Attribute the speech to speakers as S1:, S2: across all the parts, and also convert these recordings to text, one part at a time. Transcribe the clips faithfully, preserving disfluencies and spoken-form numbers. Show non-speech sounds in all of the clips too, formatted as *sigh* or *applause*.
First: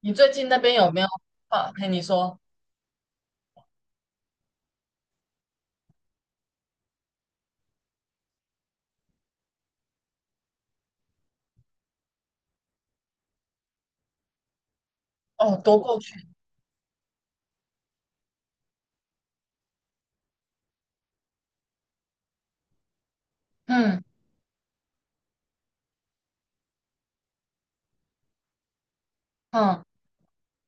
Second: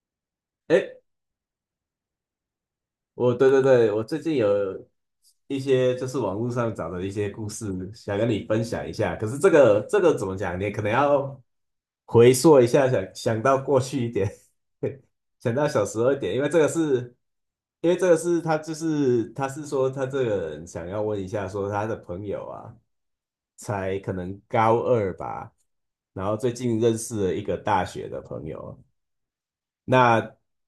S1: 你最近那边有
S2: 哎，
S1: 没有啊？嘿，你说。
S2: 我对对对，我最近有一些就是网络上找的一些故事，想跟你分享一下。可是这个这个怎么讲？你可能要回溯一下，想想到过去一点，*laughs* 想
S1: 哦，
S2: 到
S1: 都
S2: 小
S1: 过
S2: 时
S1: 去。
S2: 候一点，因为这个是，因为这个是他就是他是说他这个人想要问一下，说他的朋友啊，才
S1: 嗯
S2: 可能高二吧，然后最近认识了一个大学的朋友。
S1: 嗯。
S2: 那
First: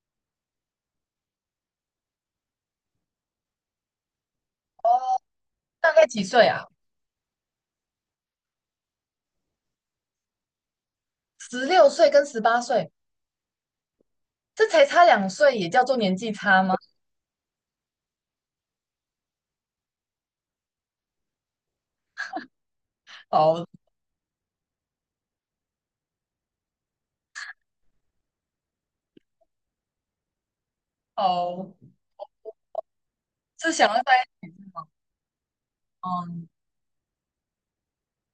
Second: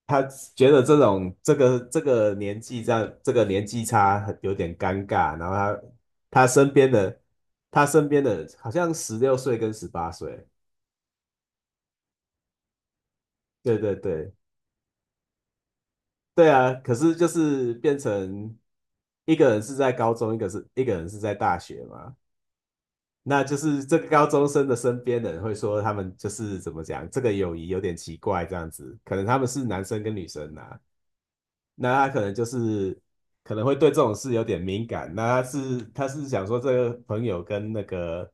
S2: 他觉得这种这个这个年纪这样这个年纪差很有点
S1: 哦，
S2: 尴尬，然后他
S1: 大概几
S2: 他
S1: 岁啊？
S2: 身边的他身边的好像十六岁跟十八岁，
S1: 十六岁跟十八岁。
S2: 对对对
S1: 这才差两岁，也叫做年纪
S2: 对
S1: 差
S2: 啊，
S1: 吗？
S2: 可是就是变成一个人是在高中，一个是一个人是在大学嘛，那就
S1: 哦
S2: 是这个高中生的身边的人会说他们就是怎么讲，这个友谊有点奇怪这样子，可能他们是男生跟女生呐、
S1: 哦，
S2: 那他可能就是可能
S1: 是
S2: 会
S1: 想
S2: 对这
S1: 要在
S2: 种事有
S1: 一起
S2: 点
S1: 是吗？
S2: 敏感。那他是他是想
S1: 嗯
S2: 说，这个朋友跟那个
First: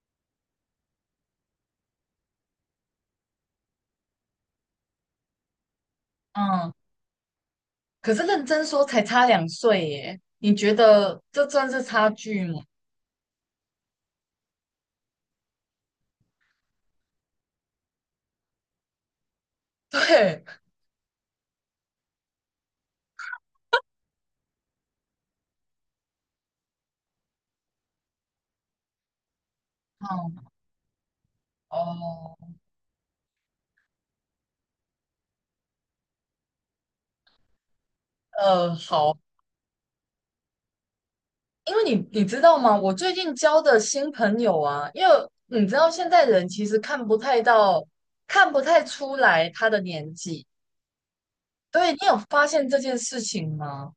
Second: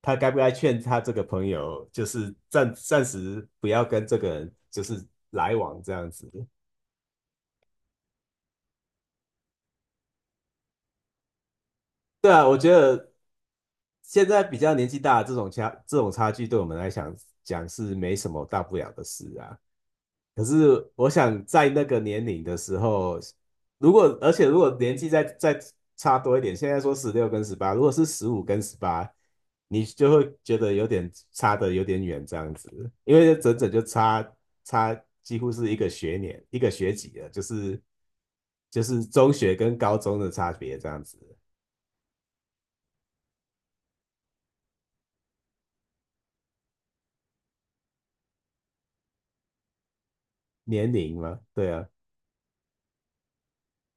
S2: 他该不该劝他这个朋友，就是暂暂时不要跟这个人就是来往这样子。
S1: 嗯。可是认真说才差两岁耶，你觉得这算是差
S2: 对
S1: 距
S2: 啊，我
S1: 吗？
S2: 觉得现在比较年纪大的这种差这种差距，对我们来讲讲是没什么大不了的事啊。
S1: *laughs* 对。
S2: 可是我想在那个年龄的时候，如果而且如果年纪再再差多一点，现在说十六跟十八，如果是十五跟十八，你就会
S1: 嗯。
S2: 觉得有点差的有点远这样
S1: 哦。
S2: 子，因为整整就差差几乎是一个学年一个学级了，就是
S1: 呃，
S2: 就是
S1: 好。
S2: 中学跟高中的差别这样子，
S1: 因为你你知道吗？我最近交的新朋友啊，因为嗯你知道现在人其实看不太到，看不太出来他的年纪。
S2: 年龄嘛，对啊，
S1: 对，你有发现这件事情吗？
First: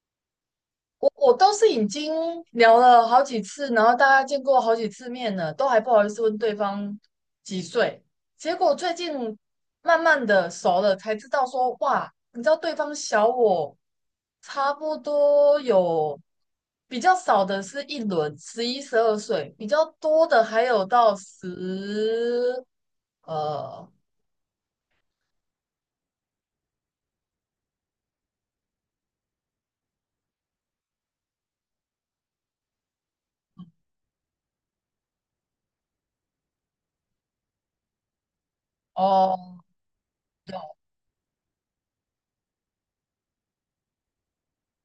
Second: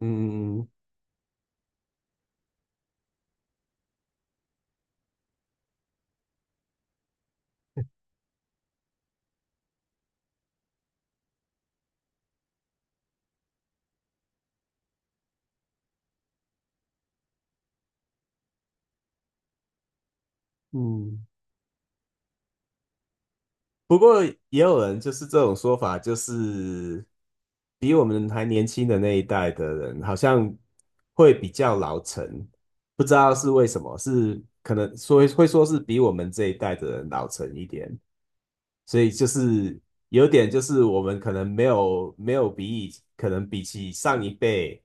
S2: 嗯嗯
S1: 我我都是已经聊了好几次，然后大家见过好几次面了，都还不好意思问对方几岁。结果最近慢慢的熟了，才知道说哇，你知道对方小我差不多有。比较少的是一轮十一、十二岁，比较多的还有到
S2: 嗯。
S1: 十。呃
S2: 不过也有人就是这种说法，就是比我们还年轻的那一代的人，好像会比较老成，不知道是为什么，是可能说会说是比我们这一代的人老成一点，所以就
S1: 哦。
S2: 是有点就是我们可能没有没有比以可能比起上一辈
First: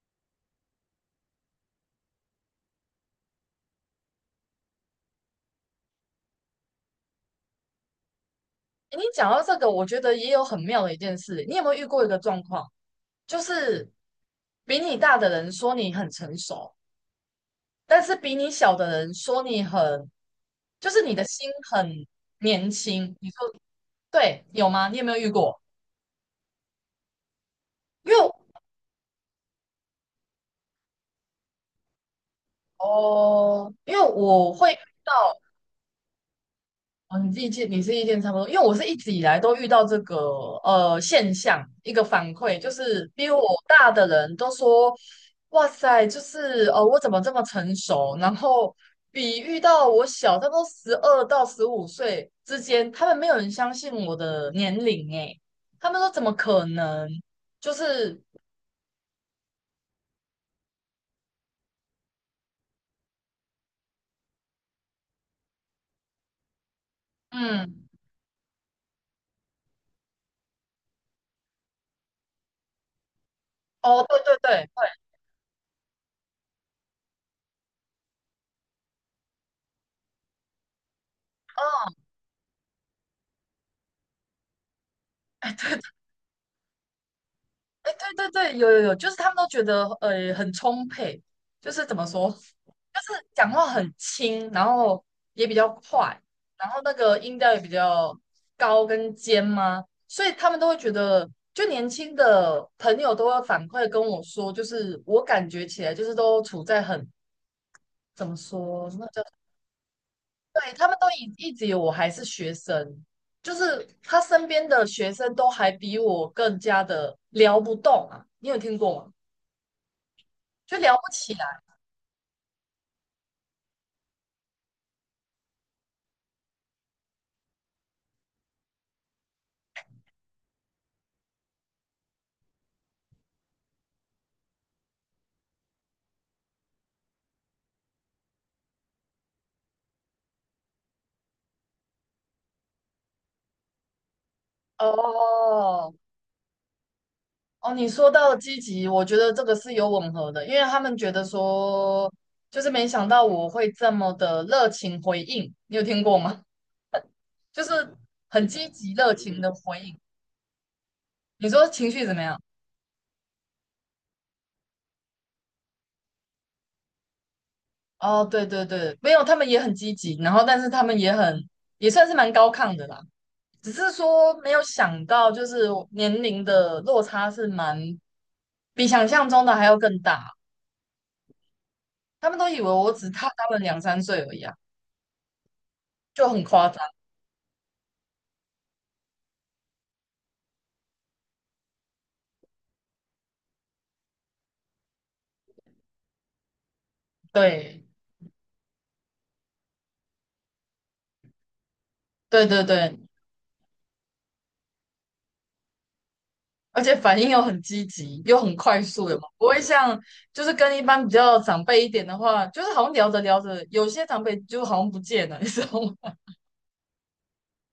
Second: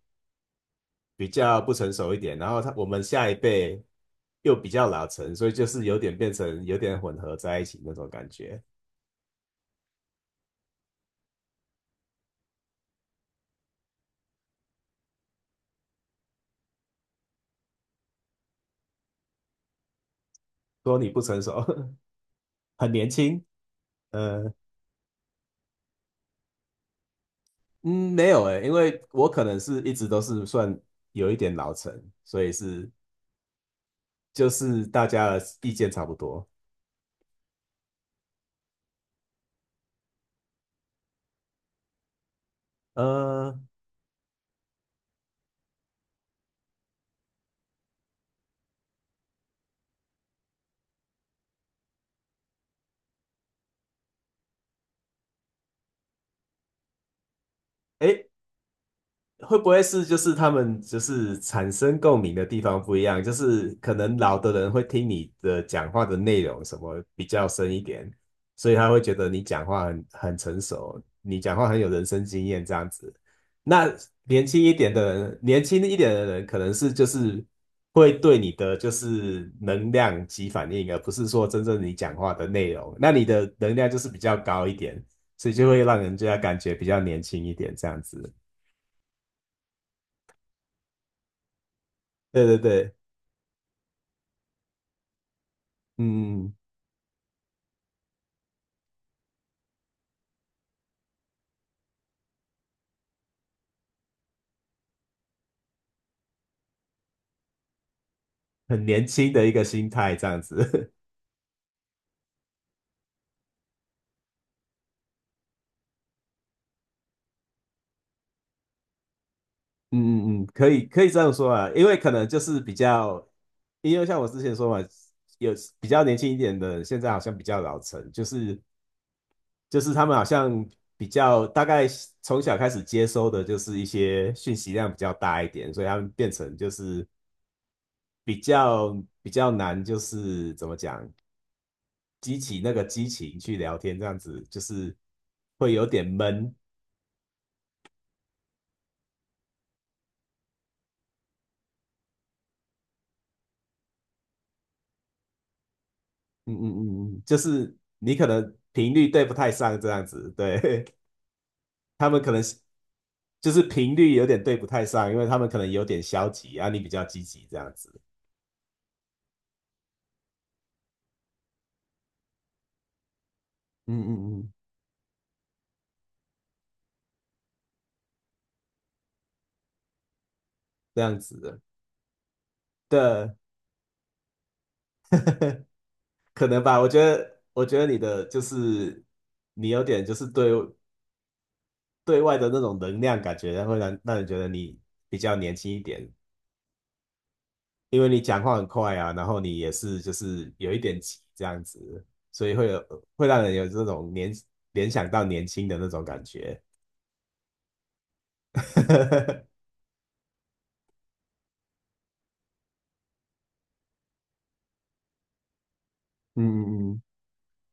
S2: 比较不成熟一点，然后他我们下一辈又比较老成，所以就是有点变成有点混合在一起那种感觉。
S1: 你讲到这个，我觉得也有很妙的一件事。你有没有遇过一个状况，就是比你大的人说你很成熟，但是比你小的人说你很，就
S2: 说
S1: 是
S2: 你
S1: 你
S2: 不
S1: 的
S2: 成
S1: 心
S2: 熟，
S1: 很年
S2: *laughs* 很年
S1: 轻。你说
S2: 轻。
S1: 对，
S2: 呃，
S1: 有吗？你有没有遇过？因
S2: 嗯，
S1: 为
S2: 没
S1: 我。
S2: 有诶，因为我可能是一直都是算有一点老成，所以是
S1: 哦，因为
S2: 就
S1: 我会遇
S2: 是大家
S1: 到。
S2: 的意见差不多。
S1: 哦，你自己见，你是意见差不多，因为我是一直以来都遇到这个呃现象，一个反馈就是，比我
S2: 呃，
S1: 大的人都说，哇塞，就是呃我怎么这么成熟？然后比遇到我小，他不多十二到十五岁之间，他们没有人相信我的年龄诶，他们说怎么可能？就是。
S2: 诶，会不会是就是他们就是产生共鸣的地方不一样？就是可能老的人会听你的讲话的内容什么比较深一
S1: 嗯。
S2: 点，所以他会觉得你讲话很很成熟，你讲话很有人生经验这样子。那
S1: 哦，对对
S2: 年轻
S1: 对对。
S2: 一点的人，年轻一点的人可能是就是会对你的就是能量起反应，而不是说真正
S1: 哦。
S2: 你讲话的内容。那你的能量就是比较高一点，
S1: *laughs*
S2: 所
S1: 哎，
S2: 以就
S1: 对。
S2: 会让人家感觉比较年轻一点这
S1: 哎，
S2: 样
S1: 对对
S2: 子。
S1: 对，有有有，就是他们都觉得呃很充沛，就是怎么说，就
S2: 对对对。
S1: 是讲话很轻，然后也比较快，
S2: 嗯，
S1: 然后那个音调也比较高跟尖嘛，所以他们都会觉得，就年轻的朋友都会反馈跟我说，就是我感觉起来就是都处在很怎么
S2: 很
S1: 说，那
S2: 年
S1: 叫
S2: 轻的一个心态这样
S1: 对他
S2: 子，
S1: 们都一一直以为我还是学生，就是他身边的学生都还比我更加的聊不动啊，你有听过吗？
S2: *laughs* 嗯嗯嗯，可
S1: 就
S2: 以
S1: 聊
S2: 可以
S1: 不
S2: 这
S1: 起
S2: 样说
S1: 来。
S2: 啊，因为可能就是比较，因为像我之前说嘛，有比较年轻一点的，现在好像比较老成，就是就是他们好像比较大概从小开始接收的就是一些讯息量比较大一点，所以他们变成就是比较比较难，就是怎么讲，激起那个激情去聊天这样子，就是会有
S1: 哦。
S2: 点闷。
S1: 哦，你说到积极，我觉得这个是有吻合的，因为他们觉得说，就是没想到我会这么的热情回应，你有听过吗？
S2: 嗯嗯嗯，嗯就
S1: *laughs* 就是
S2: 是你可
S1: 很
S2: 能
S1: 积极
S2: 频率
S1: 热
S2: 对不
S1: 情的
S2: 太
S1: 回
S2: 上这
S1: 应。
S2: 样子，对，
S1: 你说情
S2: *laughs*
S1: 绪
S2: 他
S1: 怎么
S2: 们可
S1: 样？
S2: 能是就是频率有点对不太上，因为他们可能有点消极啊，你比较积极这样子，
S1: 哦，对对对，没有，他们也很积极，然后但是他们也很也算是蛮高亢的啦，只是
S2: 嗯
S1: 说
S2: 嗯
S1: 没
S2: 嗯，
S1: 有想到，就是年龄的落差是蛮比想象中的还要更大。
S2: 这样子的，
S1: 他们都以为我只大
S2: 对，
S1: 他们两三岁而已啊，
S2: *laughs*
S1: 就很
S2: 可能
S1: 夸
S2: 吧，
S1: 张。
S2: 我觉得我觉得你的就是你有点就是对对外的那种能量感觉，会让让人觉得你比较年轻一点，
S1: 对，
S2: 因为你讲话很快啊，然后你也是就是有一点急这样子，
S1: 对
S2: 所以
S1: 对
S2: 会
S1: 对，
S2: 有会让人有这种年联想到年轻的那种感觉。
S1: 而且反应又很积极，又很快速的嘛，不会
S2: *laughs*
S1: 像就是跟一般比较长辈一点的话，就是好像聊着聊着，有些长辈就好像不见了，*laughs* 你知道吗？
S2: 嗯嗯嗯，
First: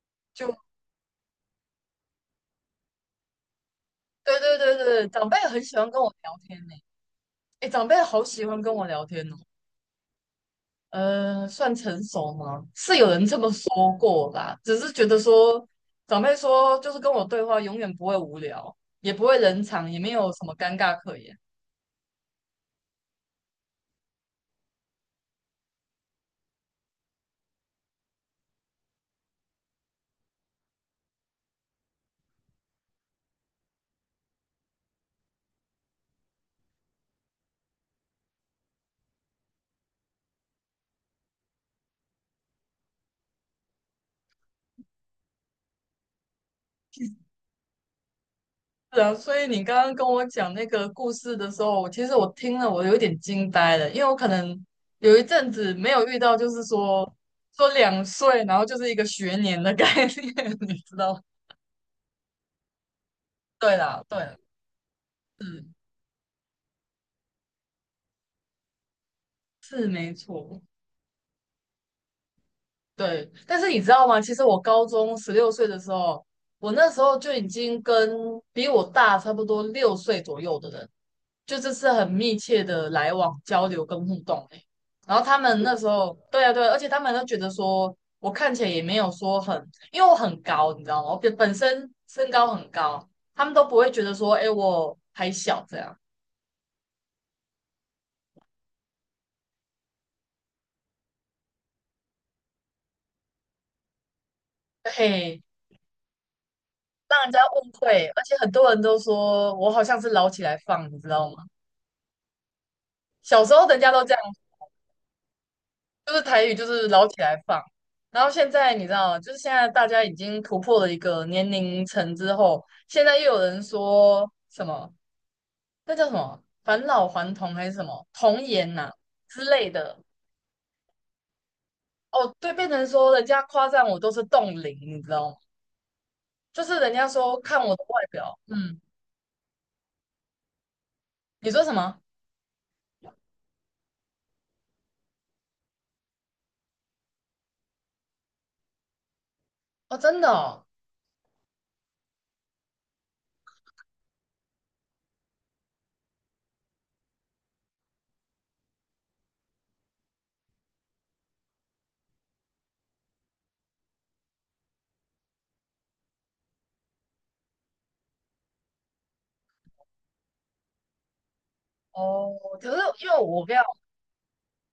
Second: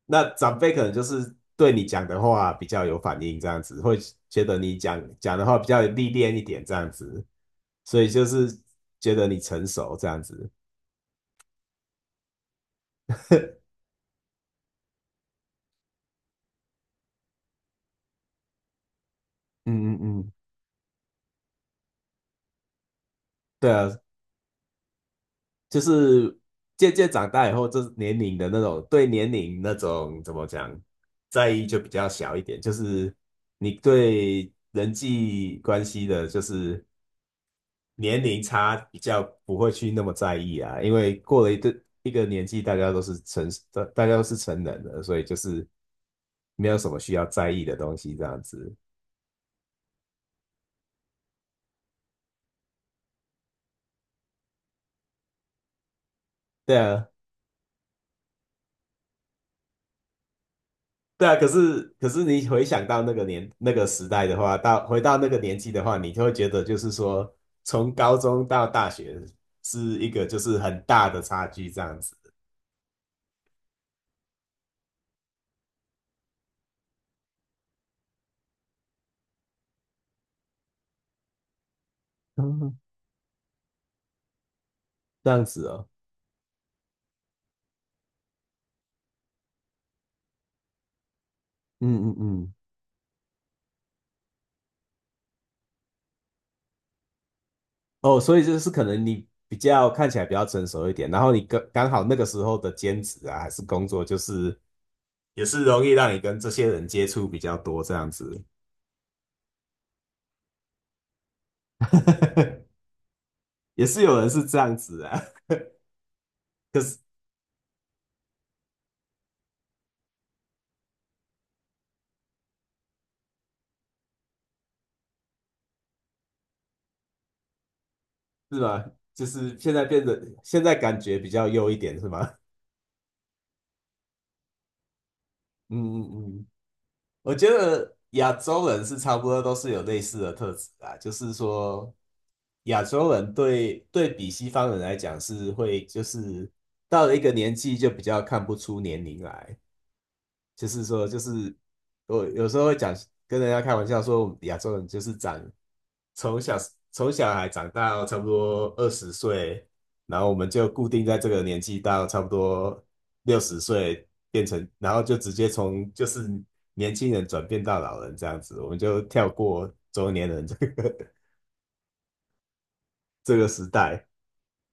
S2: 那
S1: *laughs* 就
S2: 长辈可能就是对你讲的话比较有反应，这样子会
S1: 对
S2: 觉得
S1: 对对
S2: 你讲
S1: 对，长辈
S2: 讲的话
S1: 很
S2: 比
S1: 喜
S2: 较
S1: 欢跟
S2: 历
S1: 我聊
S2: 练一
S1: 天
S2: 点，
S1: 呢、
S2: 这样子，
S1: 欸哎，长辈
S2: 所以
S1: 好
S2: 就
S1: 喜
S2: 是
S1: 欢跟我聊
S2: 觉
S1: 天
S2: 得
S1: 哦。
S2: 你成熟这样子。
S1: 呃，算成熟吗？是有人这么说过啦，只是觉得说长辈说，就是跟我对话永远不会无聊，也不会冷场，
S2: 嗯
S1: 也没
S2: 嗯
S1: 有
S2: 嗯，
S1: 什么尴尬可言。
S2: 对啊，就是渐渐长大以后，就是年龄的那种对年龄那种怎么讲在意就比较小一点，就是你对人际关系的，就是年龄差比较不会去那么在意啊，因为过了一个一个年纪，大家都是成大大家都是成人了，所以就是没有什么需要在意的东西这样子。
S1: 是啊，所以你刚刚跟我讲那个故事的时候，其实我听了我有点惊呆了，因为我可能有一阵子没有遇到，就是
S2: 对啊，
S1: 说说两岁，然后就是一个学年的概念，*laughs* 你知道吗
S2: 对啊，可是可是你回想到那个年那
S1: 对
S2: 个
S1: 啦，
S2: 时
S1: 对
S2: 代
S1: 啦，
S2: 的话，到回到那个年
S1: 是
S2: 纪的话，你就会觉得就是说，从高中到大学是
S1: 是
S2: 一
S1: 没
S2: 个就是
S1: 错。
S2: 很大的差距这样子。
S1: 对，但是你知道吗？其实我高中十六岁的时候，我那时候就已经跟比我大差不多六岁左右的人，就这是很密切
S2: 嗯，
S1: 的来往、交流跟互动欸。然后
S2: 这
S1: 他
S2: 样
S1: 们
S2: 子
S1: 那时
S2: 哦，
S1: 候，对啊，对啊而且他们都觉得说我看起来也没有说很，因为我很高，你知道吗？我本本身
S2: 嗯嗯
S1: 身高
S2: 嗯，
S1: 很高，他们都不会觉得说，哎，我还小这样，
S2: 哦，所以就是可能你比较看起来比较成熟一点，然后你刚刚好那个时候的兼职啊，还是工作，就是
S1: 嘿，
S2: 也是容易让你跟这些人接
S1: 让
S2: 触
S1: 人
S2: 比
S1: 家
S2: 较
S1: 误
S2: 多这
S1: 会。
S2: 样
S1: 而且
S2: 子，
S1: 很多人都说我好像是捞起来放，你知道吗？
S2: *laughs*
S1: 小时候人
S2: 也
S1: 家
S2: 是
S1: 都这
S2: 有
S1: 样。
S2: 人是这样子啊。
S1: 就是台语就
S2: 可
S1: 是
S2: 是。
S1: 捞起来放。然后现在你知道，就是现在大家已经突破了一个年龄层之后，现在又有人说什么那叫什么返老还童还是什么童
S2: 是
S1: 颜
S2: 吗？
S1: 呐、
S2: 就
S1: 之
S2: 是
S1: 类
S2: 现在
S1: 的。
S2: 变得，现在感觉比较优一点，是吗？
S1: 哦，对，
S2: *laughs*
S1: 变成说人家夸赞我都是冻龄，你知道吗？
S2: 嗯嗯嗯，
S1: 就是人家
S2: 我
S1: 说
S2: 觉
S1: 看我的
S2: 得
S1: 外
S2: 亚
S1: 表，
S2: 洲
S1: 嗯。
S2: 人是差不多都是有类似的特质啊，就是
S1: 你说什
S2: 说
S1: 么？
S2: 亚洲人对对比西方人来讲是会，就是到了一个年纪就比较看不出年龄来，
S1: 哦，真的哦。
S2: 就是说就是我有时候会讲跟人家开玩笑说，我们亚洲人就是长从小从小孩长到差不多二十岁，然后我们就固定在这个年纪到差不多六十岁，变成，然后就直接从就是年轻人转变到老人这样子，我们就跳过中年人这个 *laughs*
S1: 哦，可是因为
S2: 这
S1: 我
S2: 个
S1: 比要
S2: 时代。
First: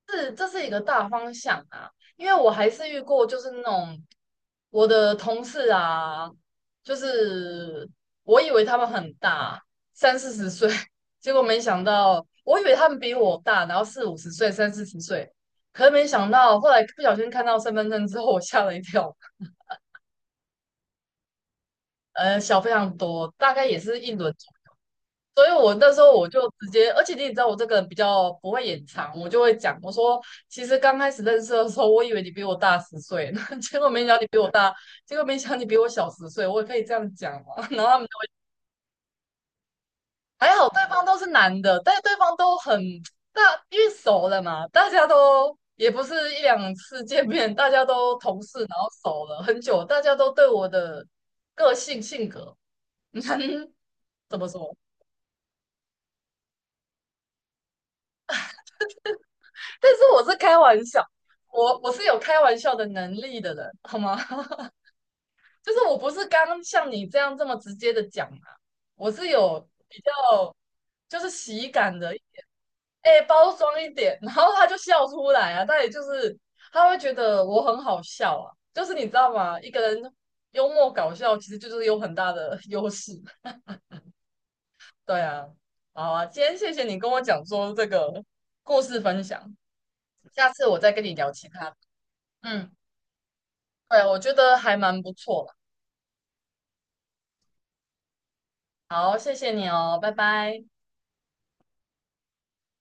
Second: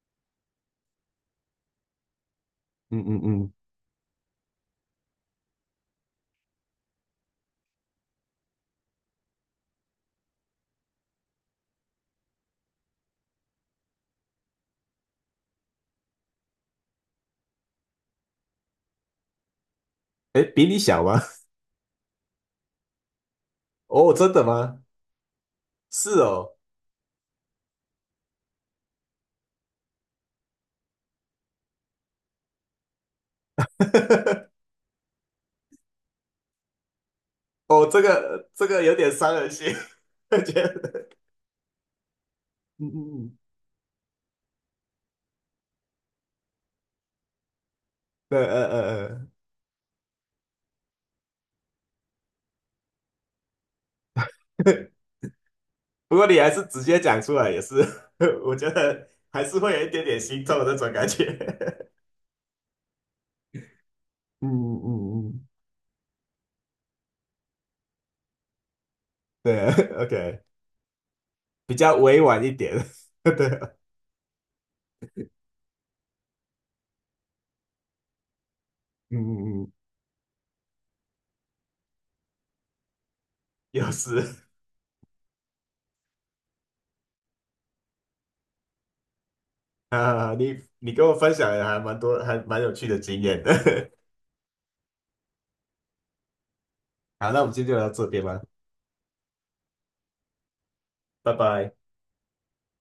S1: 是这是一个大方向啊，因为我还是
S2: 嗯
S1: 遇
S2: 嗯
S1: 过就是
S2: 嗯，
S1: 那种我的同事啊，就是我以为他们很大，三四十岁，*laughs* 结果没想到，我以为他们比我大，然后四五十岁、三四十岁，可是没想到，后来不小心看到身份证之后，我吓了一跳，
S2: 哎，比你小吗？*laughs*
S1: 呃，小非常多，大概也是一
S2: 哦，真
S1: 轮。
S2: 的吗？
S1: 所以我那时候
S2: 是
S1: 我就
S2: 哦，
S1: 直接，而且你也知道我这个人比较不会隐藏，我就会讲，我说其实刚开始认识的时候，我以为你比我大十岁 *laughs* 结果没想到你比我
S2: *laughs*
S1: 大，结果没想到你比我小十岁，我也可以这样讲嘛。*laughs* 然后
S2: 哦，
S1: 他
S2: 这
S1: 们就
S2: 个这个有点伤人心，*laughs*
S1: 还
S2: 觉
S1: 好，对方
S2: 得，
S1: 都是男的，但是对方都很
S2: 嗯嗯嗯，
S1: 大，因为熟了嘛，大家都也不是一两次见面，大家都
S2: 呃
S1: 同事，然后
S2: 呃
S1: 熟
S2: 呃
S1: 了很久，大家都对我的个性性格 *laughs* 怎么说？
S2: 呃不过你还是直接讲出来，也是，*laughs* 我觉得还是会有一
S1: 但是
S2: 点点
S1: 我是
S2: 心
S1: 开
S2: 痛的那
S1: 玩
S2: 种
S1: 笑，
S2: 感觉。
S1: 我我是有开玩笑的能力的人，好吗？
S2: *laughs* 嗯
S1: *laughs*
S2: 嗯嗯，
S1: 就是我不是刚像你这样这么直接的讲嘛，我是
S2: *laughs*
S1: 有
S2: 对
S1: 比
S2: ，OK，
S1: 较就是喜
S2: 比较
S1: 感的，
S2: 委婉一点，
S1: 哎、
S2: *laughs*
S1: 包
S2: 对，
S1: 装一点，然后他就笑出来啊，他也就是他会觉得我很好笑啊，就是你知道吗？
S2: 嗯嗯
S1: 一
S2: 嗯，
S1: 个人幽默搞笑其实就是有很大的优势，
S2: 有时
S1: 对啊，好啊，今天谢谢你跟我讲说这个故事分享，
S2: *laughs* 啊，
S1: 下
S2: 你
S1: 次我再
S2: 你
S1: 跟
S2: 跟我
S1: 你聊
S2: 分
S1: 其
S2: 享了
S1: 他的
S2: 还蛮多，还蛮
S1: 嗯。
S2: 有趣的经验的。
S1: 对，我觉得还蛮不错的。
S2: *laughs* 好，那我们今天就聊到这边吧，
S1: 好，谢谢你哦，拜拜。
S2: 拜拜。